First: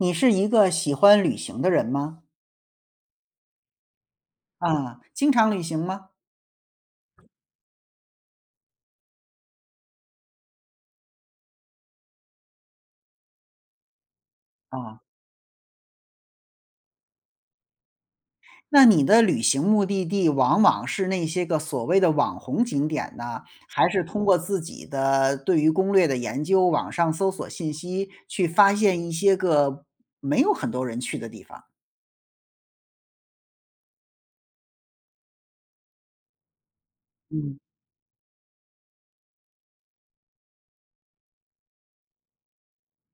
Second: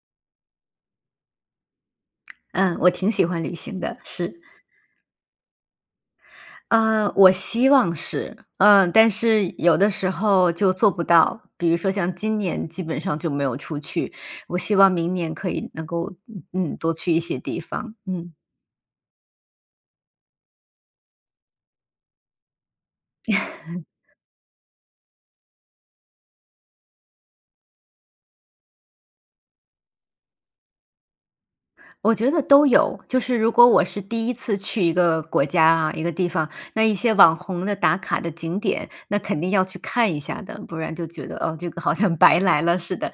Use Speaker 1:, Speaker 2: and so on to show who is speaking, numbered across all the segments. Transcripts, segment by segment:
Speaker 1: 你是一个喜欢旅行的人吗？
Speaker 2: 嗯，我挺喜欢旅行的，是。
Speaker 1: 啊，经常旅行吗？
Speaker 2: 呃，我希望是，嗯，但是有的时候就做不到。比如说像今年基本上就没有出去，我希望
Speaker 1: 啊。
Speaker 2: 明年可以能够，嗯，多去一些地方，嗯。
Speaker 1: 那你的旅行目的地往往是那些个所谓的网红景点呢，还是通过自己的对于攻略的研究，网上搜索信息，去发现一些个没有很多人去的地方？
Speaker 2: 我觉得都有，就是如果我是第1次去一个国家啊，一个地方，那一些网
Speaker 1: 嗯。
Speaker 2: 红的打卡的景点，那肯定要去看一下的。不然就觉得，哦，这个好像白来了似的，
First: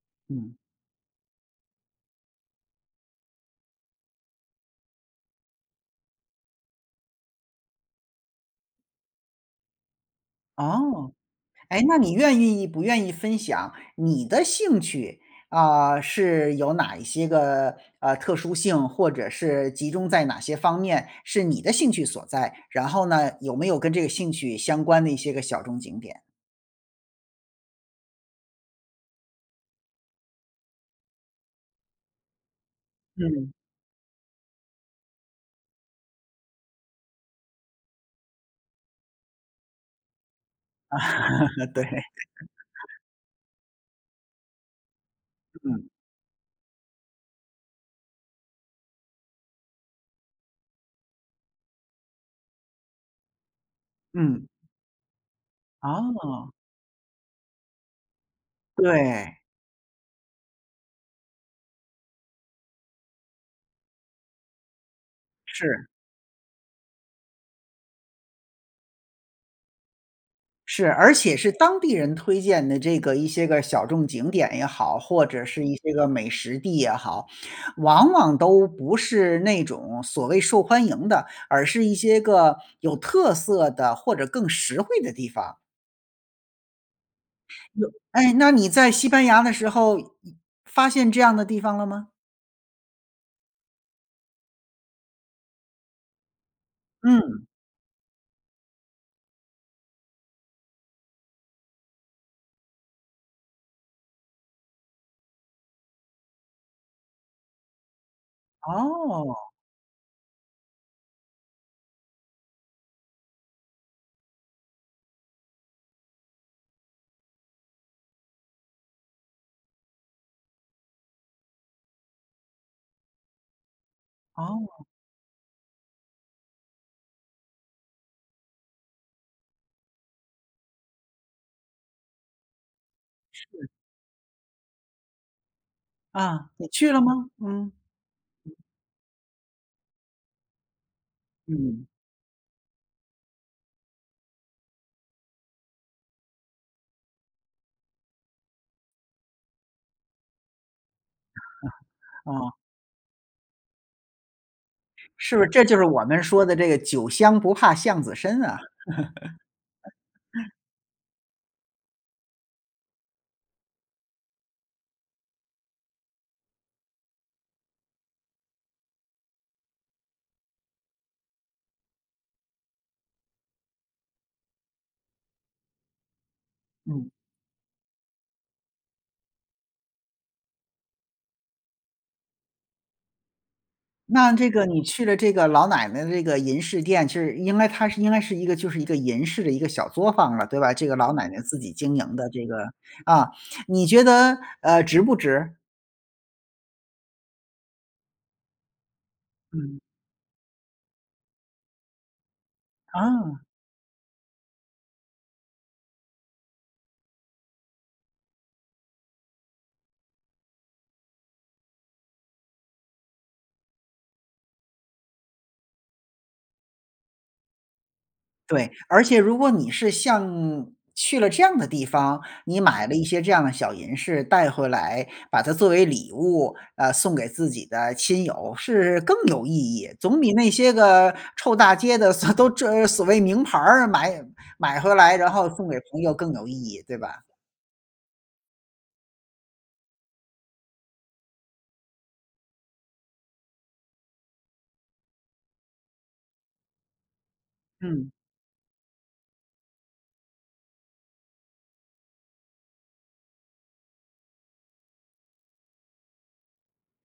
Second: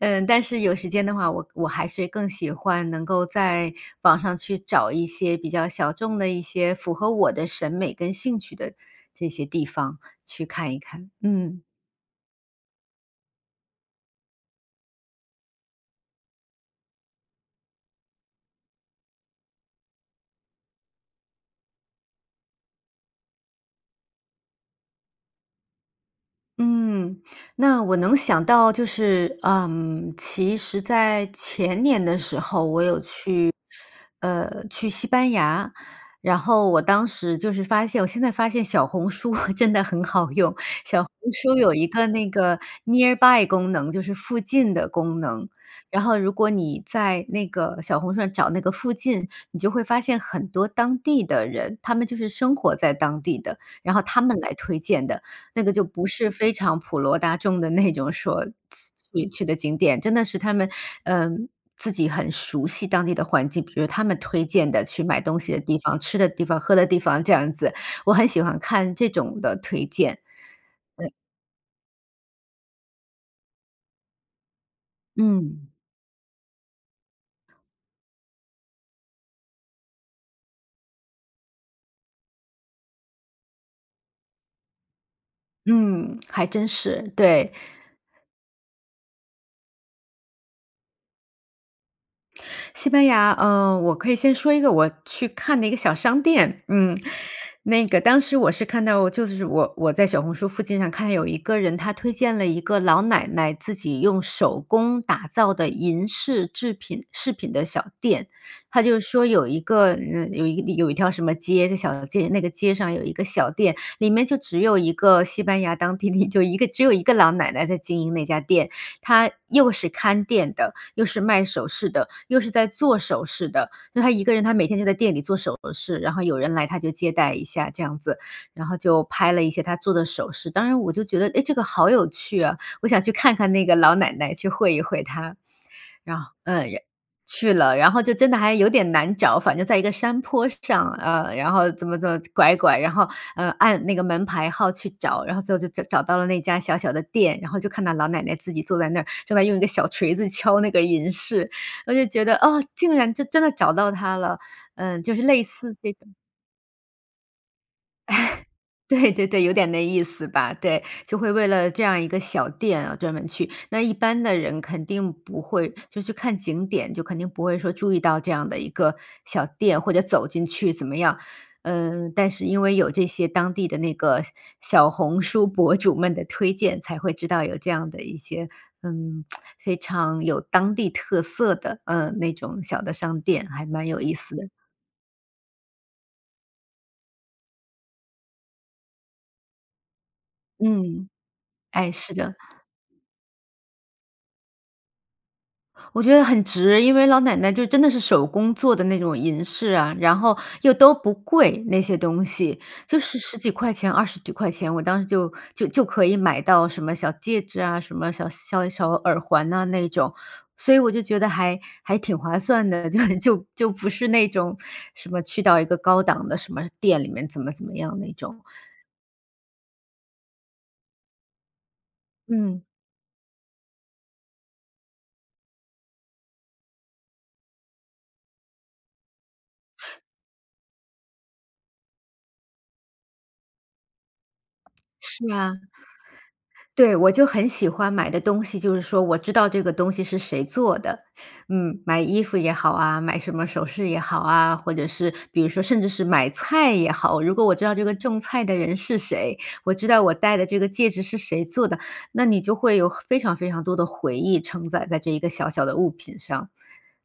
Speaker 2: 嗯，但
Speaker 1: 嗯。
Speaker 2: 是有时间的话，我我还是更喜欢能够在网上去找一些比较小众的，一些符合我的审美跟兴趣的这些地方去看一
Speaker 1: 哦，
Speaker 2: 看，嗯。
Speaker 1: 哎，那你愿意不愿意分享你的兴趣，啊，是有哪一些个，呃，特殊性或者是集中在哪些方面，是你的兴趣所在？然后呢，有没有跟这个兴趣相关的一些个小众景点？
Speaker 2: 嗯，那我能想到就是，嗯，其实在前年的时候我有去，
Speaker 1: 嗯。
Speaker 2: 呃，去西班牙。然后我当时就是发现我现在发现小红书 真的很好用。小红书 有
Speaker 1: 对。
Speaker 2: 一 个那个 nearby 功能，就是附近的功能。
Speaker 1: 嗯。
Speaker 2: 然后如果你在那个小红书上找那个附近，你就会发现很多当地的人，他们就是生活在当地的，然后他们
Speaker 1: 嗯。
Speaker 2: 来推荐的，那个就不是
Speaker 1: 哦。
Speaker 2: 非常普罗大众的那种说去
Speaker 1: 对。
Speaker 2: 去的景点，真的是他们，嗯，自己很熟悉当地的环境。比如他们推荐的去买东西的地
Speaker 1: 是。
Speaker 2: 方、吃的地方、喝的地方这样子，我很喜欢看这种的推荐。
Speaker 1: 是，
Speaker 2: 嗯。
Speaker 1: 而且是当地人推荐的这个一些个小众景点也好，或者是
Speaker 2: 嗯。
Speaker 1: 一些个美食地也好，往往都不是那种所谓受欢迎的，而是一些个有特色的或者更实惠的地方。
Speaker 2: 嗯，还真是，对。
Speaker 1: 那哎，那你在西班牙的时候，以发现这样的地方了吗？
Speaker 2: 西班牙，呃，我可以先说一个我去看的一个小商店，嗯。
Speaker 1: 嗯。
Speaker 2: 那个当时我是看到就是我我在小红书附近上看见有一个人，他推荐了一个老奶奶自己用手工打造的银饰制品饰品的小店。他就说有
Speaker 1: 哦。
Speaker 2: 一个，呃，有一个有一条什么街的小街那个街上有一个小店，里面就只有一个西班牙当地的一就一个只有一个老奶奶在经营那家店。她又是看店的、又是卖首饰的、又是在做首饰的。那她一个人她每天
Speaker 1: 哦。
Speaker 2: 就在店里做首饰，然后有人来她就接待一下这样子，然后就拍了一些她做的首饰。当然我就觉得，诶，这个好有趣啊，我想去看看那
Speaker 1: 是。
Speaker 2: 个老奶奶、去会一会她。然后，
Speaker 1: 啊，
Speaker 2: 呃，
Speaker 1: 你
Speaker 2: 然
Speaker 1: 去了吗？
Speaker 2: 去
Speaker 1: 嗯。
Speaker 2: 了，然后就真的还有点难找。反正在一个山坡上，呃，然后
Speaker 1: 嗯。
Speaker 2: 怎么怎么拐拐，然后，呃，按那个门牌号去找，然后最后就角找到了那家小小的店。然后就看到老奶奶自己坐在那儿，正在用一个小锤子敲那个银饰。我就觉 得，
Speaker 1: 哦。
Speaker 2: 哦，竟然就真的找到她了，嗯，就是
Speaker 1: 是不
Speaker 2: 类
Speaker 1: 是这
Speaker 2: 似
Speaker 1: 就是
Speaker 2: 这
Speaker 1: 我
Speaker 2: 种
Speaker 1: 们说的这个酒香不怕巷子深啊？
Speaker 2: 对对对，有点那意思 吧。对，就会为了这样一个小店啊专门去。那一般的人肯定不会就去看景点，就肯定不会说注意到这样的一个小店，或者走进去怎么样。嗯，但是因为有这些当地的那个小小红书博主们的推荐，才
Speaker 1: 嗯。
Speaker 2: 会知道有这样的一些，嗯，非常有当地特色的，呃，那种小的商店，还蛮有意
Speaker 1: 那
Speaker 2: 思的。
Speaker 1: 这个你去了这个老奶奶的这个银饰店，其实应该它是应该是一个就是一个银饰的一个小作坊了，对吧？这个
Speaker 2: 嗯，
Speaker 1: 老奶奶自己
Speaker 2: 哎，
Speaker 1: 经
Speaker 2: 是
Speaker 1: 营的
Speaker 2: 的。
Speaker 1: 这个啊，你觉得，呃，值不值？
Speaker 2: 我觉得很值。因为老奶奶就真的是手工做的那种银饰
Speaker 1: 嗯。
Speaker 2: 啊，然后又都不贵那些东西，就是10
Speaker 1: 啊。
Speaker 2: 几块钱、20几块钱，我当时就就就可以买到什么小戒指啊、什么小小小耳环呐那种。所以我就觉得还还挺划算的，就就就不是那种什么去到一个高档的什么店里面怎么怎么样那种。
Speaker 1: 对，而且如果你是像去了这样的地方，你
Speaker 2: 嗯。
Speaker 1: 买了一些这样的小银饰带回来，把它作为礼物，呃，送给自己的亲友，是更有意义。总比那些个臭大街的所都这所谓名牌儿买买回来，然
Speaker 2: 是
Speaker 1: 后
Speaker 2: 啊。
Speaker 1: 送给朋友更有意义，
Speaker 2: 对，
Speaker 1: 对
Speaker 2: 我
Speaker 1: 吧？
Speaker 2: 就很喜欢买的东西就是说我知道这个东西是谁做的。嗯，买衣服也好啊、买什么首饰也好啊，或者是比如说甚至是买菜也好，如果我知道这个
Speaker 1: 嗯。
Speaker 2: 种菜的人是谁，我知道我戴的这个戒指是谁做的，那你就会有很非常非常多的回忆承载在这一个小小的物品上。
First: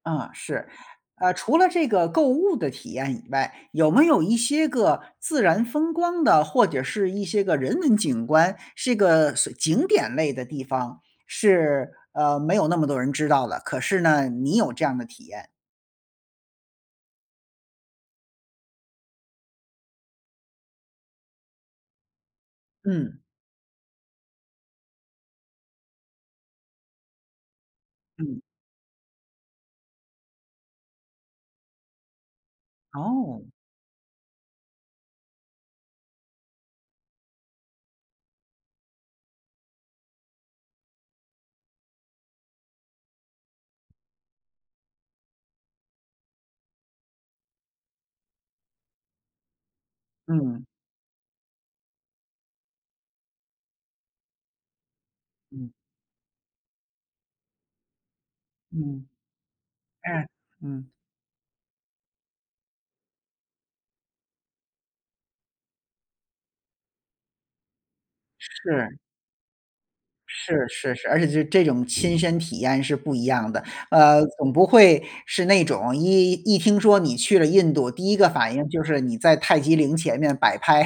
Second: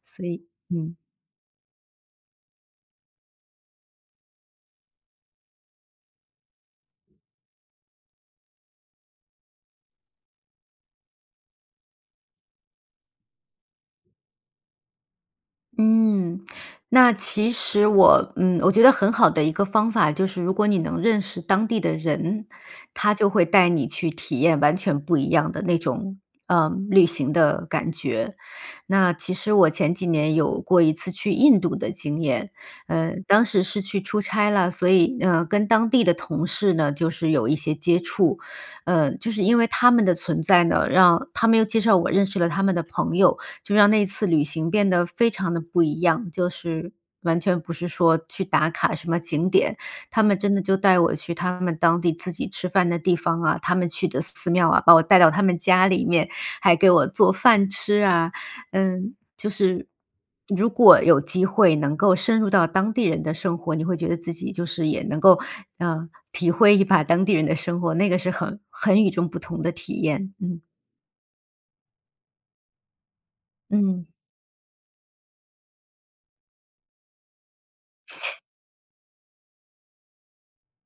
Speaker 2: 所
Speaker 1: 啊，
Speaker 2: 以，
Speaker 1: 是。
Speaker 2: 嗯
Speaker 1: 呃，除了这个购物的体验以外，有没有一些个自然风光的，或者是一些个人文景观，是个所景点类的地方是，呃，没有那么多人知道的，可是呢，你有这样的体验？
Speaker 2: 嗯，那其实我，嗯，我觉得很好的一个方法就是如果你能认识当地的人，他
Speaker 1: 嗯。
Speaker 2: 就会带你去体验完全不一样的那种，呃，旅行的感觉。
Speaker 1: 嗯。
Speaker 2: 那其实我前几年有过一次去印度的经验，嗯，当
Speaker 1: 哦。
Speaker 2: 时是去出差了，所以，呃，跟当地的同事呢就是有一些接触。嗯，就是因为他们的存在呢，让他们又介绍我认识了他们的朋友，就让那次旅行变得非常地不一样，就是完全不是说去打卡什么景点。他们真的
Speaker 1: 嗯。
Speaker 2: 就带我去他们当地自己吃饭的地方啊、他们去的寺庙啊，把我带到他们
Speaker 1: 嗯。
Speaker 2: 家里面，还给我做饭吃啊。
Speaker 1: 嗯，
Speaker 2: 嗯，就是
Speaker 1: 哎，
Speaker 2: 如
Speaker 1: 嗯。
Speaker 2: 果有机会能够深入到当地人的生活，你会觉得自己就是也能够，呃，体会一把当地人的生活，那个是很
Speaker 1: 是。
Speaker 2: 很与众不同的体验。
Speaker 1: 是
Speaker 2: 嗯。
Speaker 1: 是是，而且这这种亲身体验是不一样的。
Speaker 2: 嗯。
Speaker 1: 呃，总不会是那种一一听说你去了印度，第一个 反应就是你在泰姬陵前面摆拍。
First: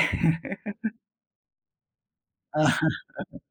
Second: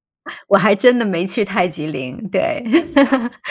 Speaker 2: 我还真 的没去泰姬陵，对，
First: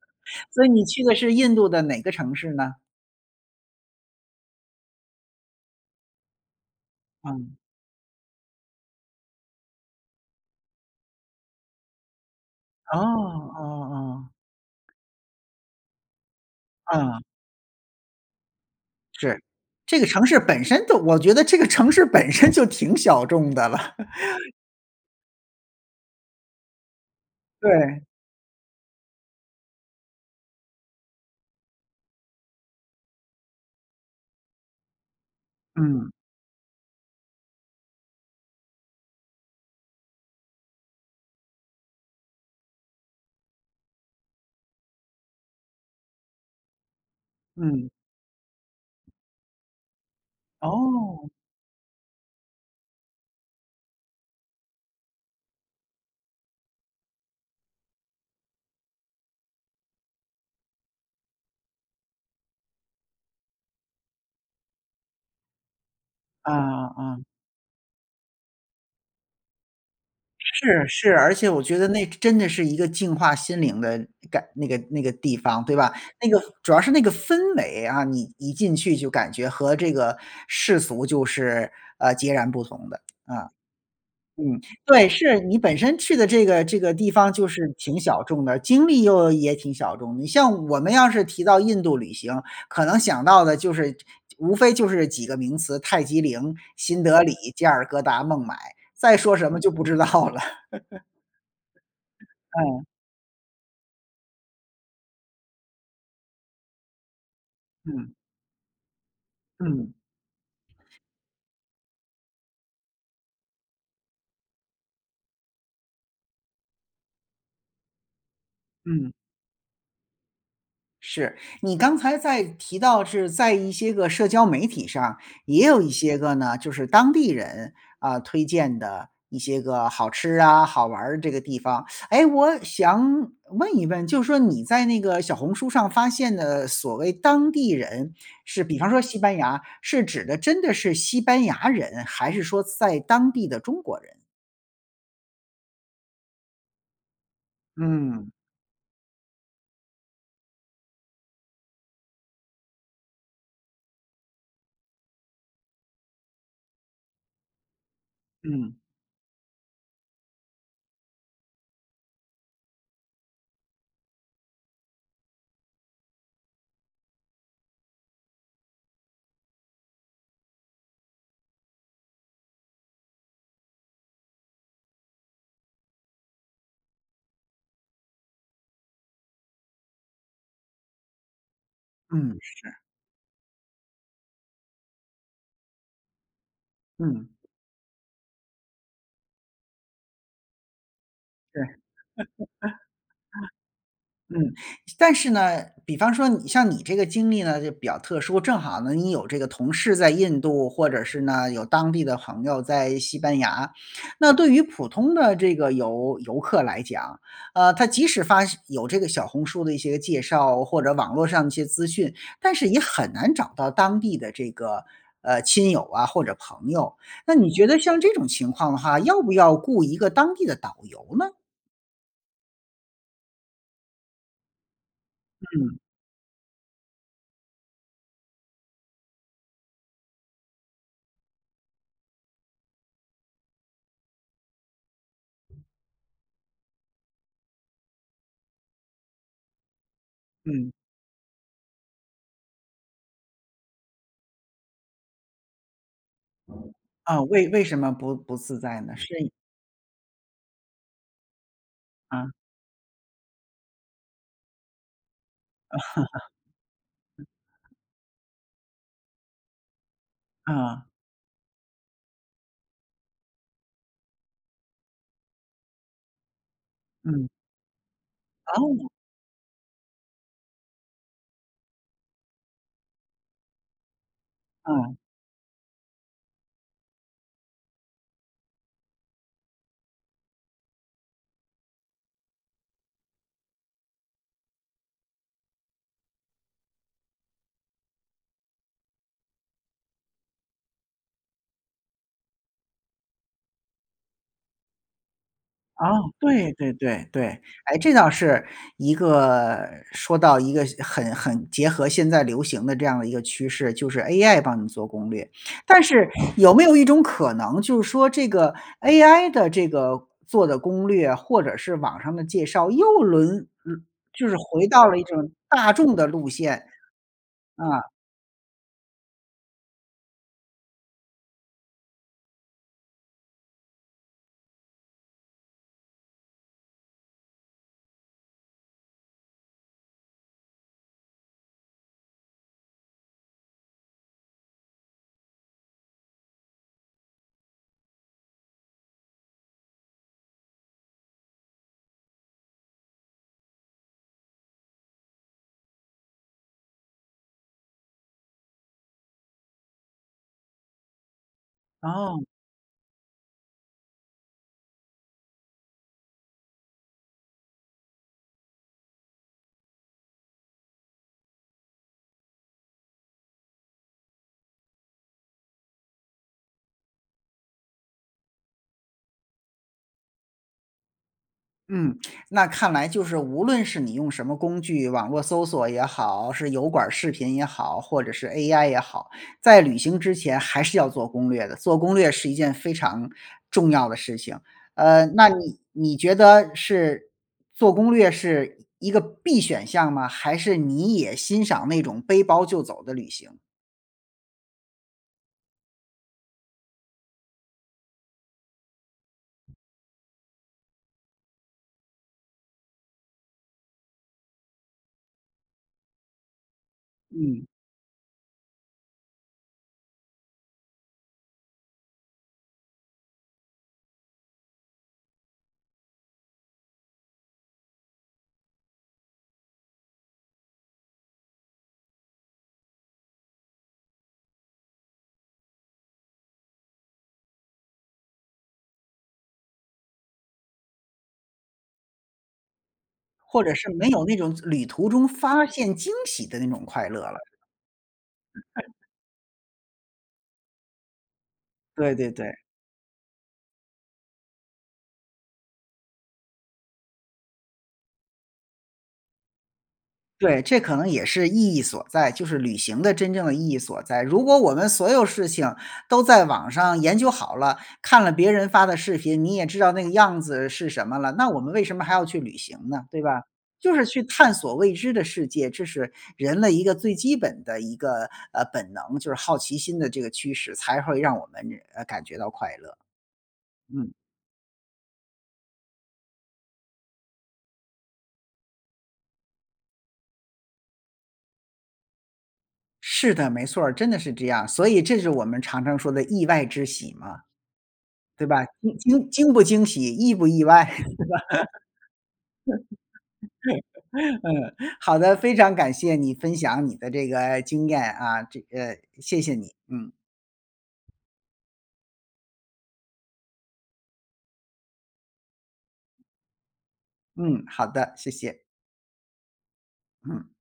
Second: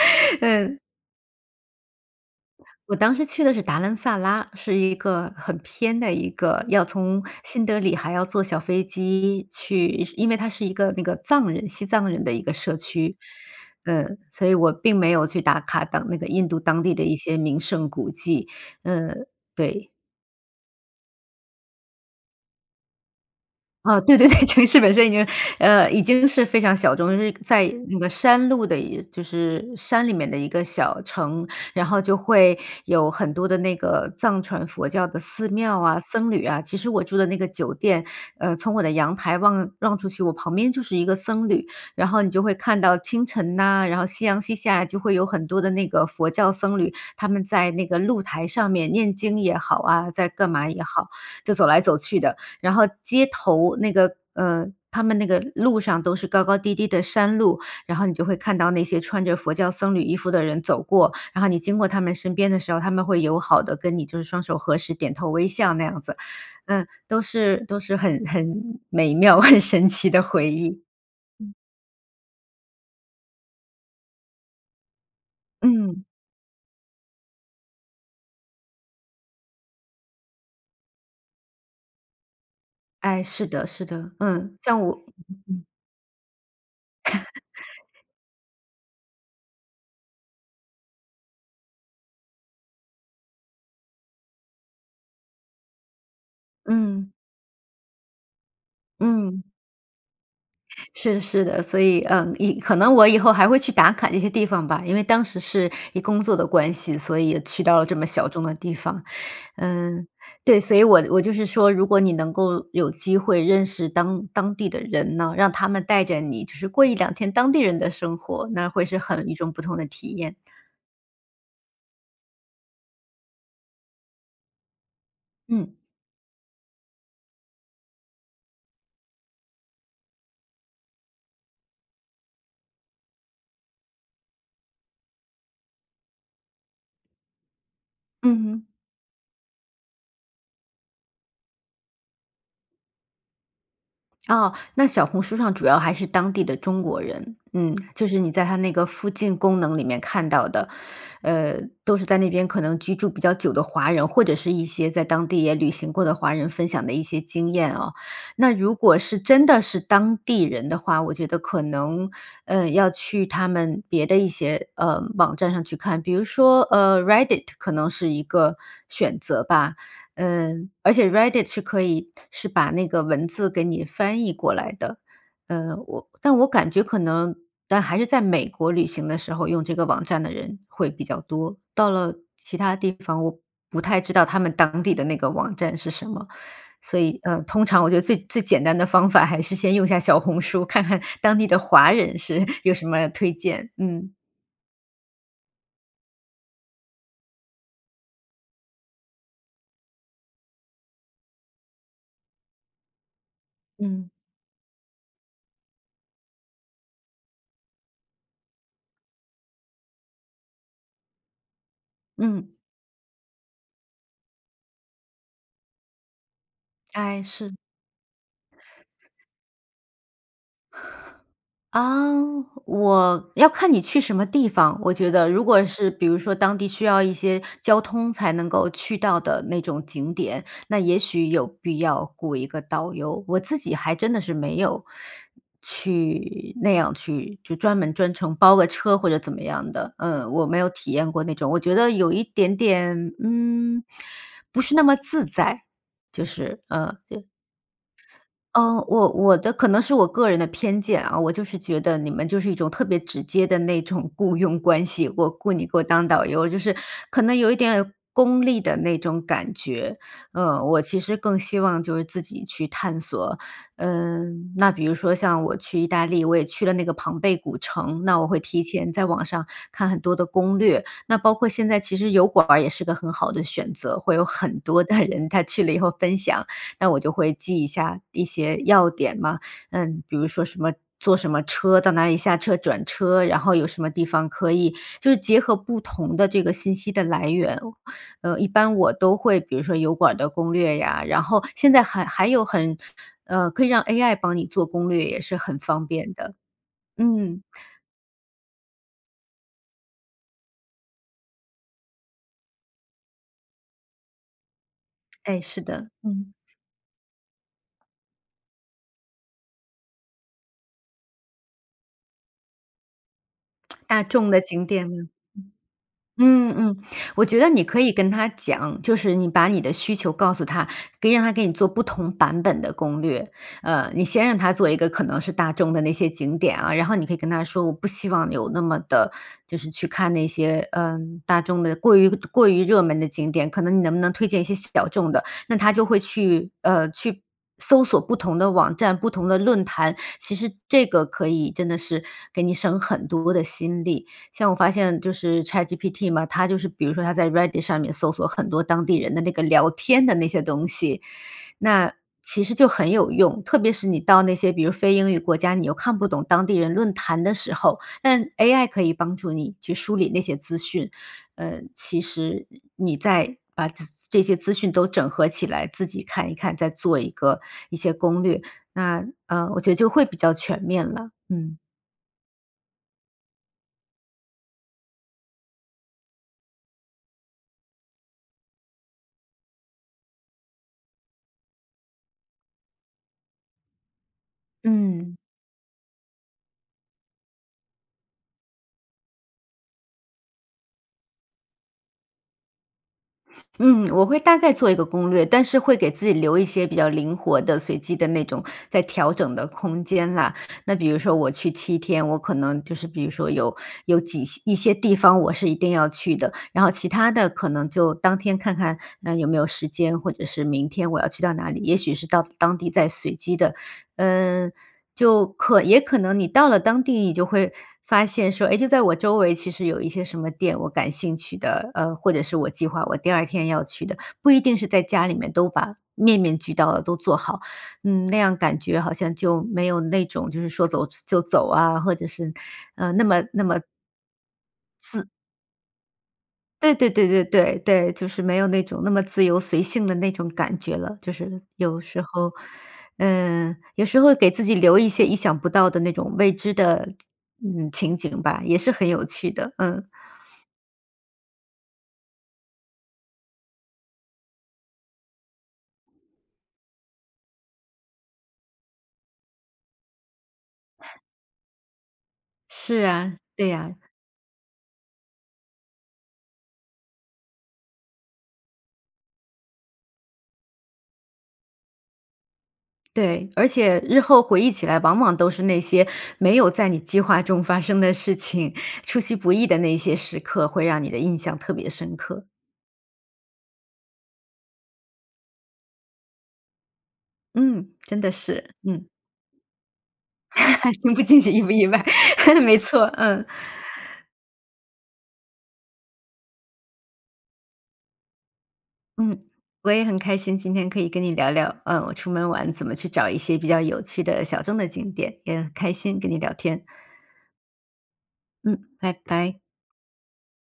Speaker 1: 所以
Speaker 2: 嗯。
Speaker 1: 你去的是印度的哪个城市呢？
Speaker 2: 我当时去的是达兰萨拉，是一个很偏的一个要从
Speaker 1: 嗯。
Speaker 2: 新德里还要坐小飞机去因为它是一个那个藏人西藏人的一个社
Speaker 1: 哦，
Speaker 2: 区。
Speaker 1: 哦
Speaker 2: 嗯，
Speaker 1: 哦。
Speaker 2: 所以我并没有去打卡当那个印度当地的一
Speaker 1: 嗯。
Speaker 2: 些名胜古迹，嗯，
Speaker 1: 是，
Speaker 2: 对。
Speaker 1: 这个城市本身都我觉得这个城市本身就挺小众的了。
Speaker 2: 啊，对对对。城市本身已经，呃，已经是非常小众。就是在那
Speaker 1: 对。
Speaker 2: 个山路的就是山里面的一个小城，然后就会有很多的那个藏传佛教的寺庙啊、
Speaker 1: 嗯。
Speaker 2: 僧侣啊。其实我住的那个酒店，呃，从我的阳台望望出去，我旁边就是一个僧侣。然后你就会看到清晨呐，然后夕阳西下就会有很多的那个佛教僧侣，他们在那
Speaker 1: 嗯。
Speaker 2: 个露台上面念经也好啊、在干嘛也好，
Speaker 1: 哦。
Speaker 2: 就走来走去的。然后街头那个，呃，他们那个路上都是高高低低的山路，然后你就会看到那些穿着佛教僧侣衣服的人走过。然后你经过他们身边的时候，他们会友好地跟你就是双手合十、点头微笑那样子。
Speaker 1: 嗯
Speaker 2: 嗯，
Speaker 1: 嗯
Speaker 2: 都
Speaker 1: 嗯。
Speaker 2: 是都是很很美妙、很神奇的回忆。
Speaker 1: 是是，而且
Speaker 2: 嗯。
Speaker 1: 我觉得那真真的是一个净化心灵的感那个那个地方，对吧？
Speaker 2: 嗯。
Speaker 1: 那个主要是那个氛围啊，你一进去就感觉和这个世俗就是，呃，截然不同的，
Speaker 2: 哎，是
Speaker 1: 啊。
Speaker 2: 的，是的。嗯，
Speaker 1: 嗯，
Speaker 2: 像我
Speaker 1: 对，是，你本身去的这个这个地方就是挺 小众的，经历又也挺小众。你像我们要是提到印度旅行，可能想到的就是这无非就是几个名词：泰姬陵、新
Speaker 2: 嗯。
Speaker 1: 德里、加尔各答、孟买，再说
Speaker 2: 嗯。
Speaker 1: 什么就不知道了。
Speaker 2: 是的是的。所以，呃，以可
Speaker 1: 嗯。
Speaker 2: 能我以后还会去打卡这些地方吧，因为当时是以工作的关系，所以也去到了这么
Speaker 1: 嗯。
Speaker 2: 小众的地方。
Speaker 1: 嗯。
Speaker 2: 嗯，对，所以我我就是说，如果你能够有机会认识当当地的人呢，让他们带着你就是过1-2天当地人的生活，那会是
Speaker 1: 嗯。
Speaker 2: 很与众不同的体验。
Speaker 1: 是，你刚才在提到是在一些个社交媒体上也
Speaker 2: 嗯。
Speaker 1: 有一些个呢，就是当地人，啊，推荐的一些个好吃啊，好玩的这个地方。诶，我想问一问，就说你在那个小红书上发现的所谓当地人，
Speaker 2: 嗯
Speaker 1: 是
Speaker 2: 哼。
Speaker 1: 比方说西班牙，是指的真的是西班牙人，还是说在当地的中国人？
Speaker 2: 哦，那小红书上主要还是当地的中国人，嗯，就是你
Speaker 1: 嗯。
Speaker 2: 在他那个附近功能里面看到的。呃，都是在那边可能居住比较久的华人，或者是一些在当地也旅行过的华人分享的一些经验啊。那如
Speaker 1: 嗯。
Speaker 2: 果是真的是当地人的话，我觉得可能，呃，要去他们别的一些，呃，网站上去看，比如说，呃，Reddit 可能是一个选择吧。嗯，而且 Reddit 是可以是把那个文字给你翻译过来的。呃，我但我感觉可能但还是在美国旅行的时候，用这个网站的人会比较多，到了
Speaker 1: 嗯，
Speaker 2: 其
Speaker 1: 是。
Speaker 2: 它地方，我不太知道他们当地的那个网站是什么。所以，
Speaker 1: 嗯。
Speaker 2: 呃，通常我觉得最最简单的方法还是先用一下小红书，看看当地的
Speaker 1: 对。
Speaker 2: 华人是有什么推荐，嗯。
Speaker 1: 嗯，但是呢，比方说你像你这个经历呢就比较特殊，正好呢你有这个同事在印度，或者是呢，有当地的朋友在西班牙。
Speaker 2: 嗯。
Speaker 1: 那对于普通的这个游游客来讲，呃，他即使发现有这个小红书的一些介绍，或者网络上的一些资讯，
Speaker 2: 嗯。
Speaker 1: 但是也很难找到当地的这个，呃，亲友啊或者朋友。
Speaker 2: 哎，
Speaker 1: 那你
Speaker 2: 是。
Speaker 1: 觉得像这种情况的话，要不要雇一个当地的导游呢？
Speaker 2: 啊，我要看你去什么地方，我觉得。如果
Speaker 1: 嗯。
Speaker 2: 是比如说当地需要一些交通才能够去到的那种景点，那也许有必要雇一个导游。我自己还真的是没有去那样去就专门专程包个车或者怎么样的，嗯，我没有
Speaker 1: 嗯。
Speaker 2: 体验过那种。我觉得有一点点，嗯，不是那么自在，就是呃，
Speaker 1: 啊，
Speaker 2: 对。
Speaker 1: 为为什么不不自在
Speaker 2: 哦，
Speaker 1: 呢？
Speaker 2: 我
Speaker 1: 是
Speaker 2: 我的可能是我个人的偏见啊，我就是觉得你们
Speaker 1: 啊。
Speaker 2: 就是一种特别直接的那种雇佣关系，我雇你给我当导游，就是 可
Speaker 1: 嗯。
Speaker 2: 能有一点功利的那种感觉。呃，我
Speaker 1: 啊。
Speaker 2: 其实更希望就是自己去探索，嗯，那比如说像我去意大利，我也去了那个庞
Speaker 1: 嗯。
Speaker 2: 贝古城，那我会提
Speaker 1: 哦。
Speaker 2: 前在网上看很多的攻略。那包括现在其实油管儿也是个很好的选择，会有很多
Speaker 1: 嗯。
Speaker 2: 的人他去了以后分享，那我就会记一下一些要点嘛。嗯，比如说什么，坐什么车到哪里下车转车，然后有什么地方可以，就是结合不同的这个信息的来源，呃，一般我都会比如说油管的攻略呀，然后现在还还有很，呃，可以让 AI 帮你做攻略也是很方
Speaker 1: 啊，
Speaker 2: 便的，
Speaker 1: 对对对对，
Speaker 2: 嗯。
Speaker 1: 诶，这倒是一个说到一个很很结合现在流行的这样的一个趋势，就是 AI 帮你做攻略。
Speaker 2: 诶，是
Speaker 1: 但
Speaker 2: 的。
Speaker 1: 是
Speaker 2: 嗯。
Speaker 1: 有没有一种可能就是说这个 AI 的这个做的攻略，或者是网上的介绍，又轮轮嗯，
Speaker 2: 大
Speaker 1: 就
Speaker 2: 众
Speaker 1: 是
Speaker 2: 的
Speaker 1: 回
Speaker 2: 景
Speaker 1: 到
Speaker 2: 点，
Speaker 1: 了一
Speaker 2: 嗯，
Speaker 1: 种大众的路
Speaker 2: 嗯
Speaker 1: 线。
Speaker 2: 嗯，我觉得你可
Speaker 1: 啊。
Speaker 2: 以跟它讲，就是你把你的需求告诉它，可以让它给你做不同版本的攻略。呃，你先让它做一个可能是大众的那些景点啊，然后你可以跟它说，我不希望有那么的就是去看那些，呃，大众的过于过于热门的景点，可能你能不能推荐一些小众的？那它就会去，呃，去搜索不同的网站，不同的论坛。其实这个可以真的是给你省很多的心力，像我发现就是 Chatgpt 嘛，它就是比如说它在 Reddit 上面搜索很多当地人的那个聊天的那些东西，那
Speaker 1: 哦。
Speaker 2: 其实就很有用。特别是你到那些比如非英语国家，你又看不懂当地人论坛的时候，但 AI 可以帮助你去梳理那些资讯。嗯，其实你在把咨这些资讯都整合起来，自己看一看，再做一个一些攻略，那呃，我觉得就会比较全面了，嗯。
Speaker 1: 嗯，那看来就是无论是你用什么工具，网络搜索也好，是油管儿视频也好，或者是 AI 也好，在旅行之前还是要做攻略的，做攻略是一件非常重要的事情。呃，
Speaker 2: 嗯。
Speaker 1: 那你你觉得是做攻略是一个必选项吗？还是你也欣赏那种背包就走的旅行。
Speaker 2: 嗯，我会大概做一个攻略，但是会给自己留一些比较灵活的随机的那种再调整的空间啦。那比如说我去7天，我可能就是比如说有有挤一些地方，我是一定要去的，然后其它的
Speaker 1: 嗯。
Speaker 2: 可能就当天看看，呃，有没有时间，或者是明天我要去到哪里。也许是到当地再随机的。嗯，就可也可能你到了当地你就会发现说，诶，就在我周围其实有一些什么店我感兴趣的，呃，或者是我计划我第2天要去的。不一定是在家里面都把面面俱到的都做好，嗯，那样感觉好像就没有那种就是说走就走啊，或者是，呃，那么
Speaker 1: 或
Speaker 2: 那
Speaker 1: 者
Speaker 2: 么
Speaker 1: 是没有那种就旅途中
Speaker 2: 自
Speaker 1: 发现惊喜的那种
Speaker 2: 对
Speaker 1: 快
Speaker 2: 对
Speaker 1: 乐
Speaker 2: 对
Speaker 1: 了。
Speaker 2: 对对对，就是没有那
Speaker 1: [unintelligible]
Speaker 2: 种那么自由随性的那种感觉了，就是有
Speaker 1: 对
Speaker 2: 时
Speaker 1: 对
Speaker 2: 候。
Speaker 1: 对。
Speaker 2: 嗯，有时候给自己留一些意想不到的那种未知的，嗯，情景吧，也是很有趣的，嗯。
Speaker 1: 对，这可能也是意义所在，就是旅行的真正的意义所在。如果我们所有事情都在网上研究好了，看了别人发的视频，你也知道那个样子是什么了，那我们为什么还要去旅行
Speaker 2: 是
Speaker 1: 呢，对
Speaker 2: 啊，
Speaker 1: 吧。
Speaker 2: 对
Speaker 1: 就
Speaker 2: 呀。
Speaker 1: 是去探索未知的世界，这是人类一个最基本的一个，呃，本能，就是好奇心的这个驱使，才会让我们，呃，感觉到快乐。
Speaker 2: 对，而且
Speaker 1: 嗯。
Speaker 2: 日后回忆起来往往都是那些没有在你计划中发生的事情，出其不意的那些时刻会让你的印象特别深刻。
Speaker 1: 是的，没错儿，真的是这样，所以这是我们常常说的意外之喜嘛。
Speaker 2: 嗯，真的
Speaker 1: 对吧，
Speaker 2: 是，
Speaker 1: 惊
Speaker 2: 嗯。
Speaker 1: 惊惊不惊喜意不意外，对
Speaker 2: 惊不惊，喜意不意外，没错，嗯。
Speaker 1: 吧？嗯，好的，非常感谢你分享你的这个经验啊，这个谢
Speaker 2: 嗯，
Speaker 1: 谢你，
Speaker 2: 我也
Speaker 1: 嗯。
Speaker 2: 很开心，今天可以跟你聊聊，呃，我出门玩怎么去找一些比较有趣的小众的景点，也很开心跟你聊天。
Speaker 1: 嗯，好的，谢谢。
Speaker 2: 嗯，拜拜。
Speaker 1: 嗯。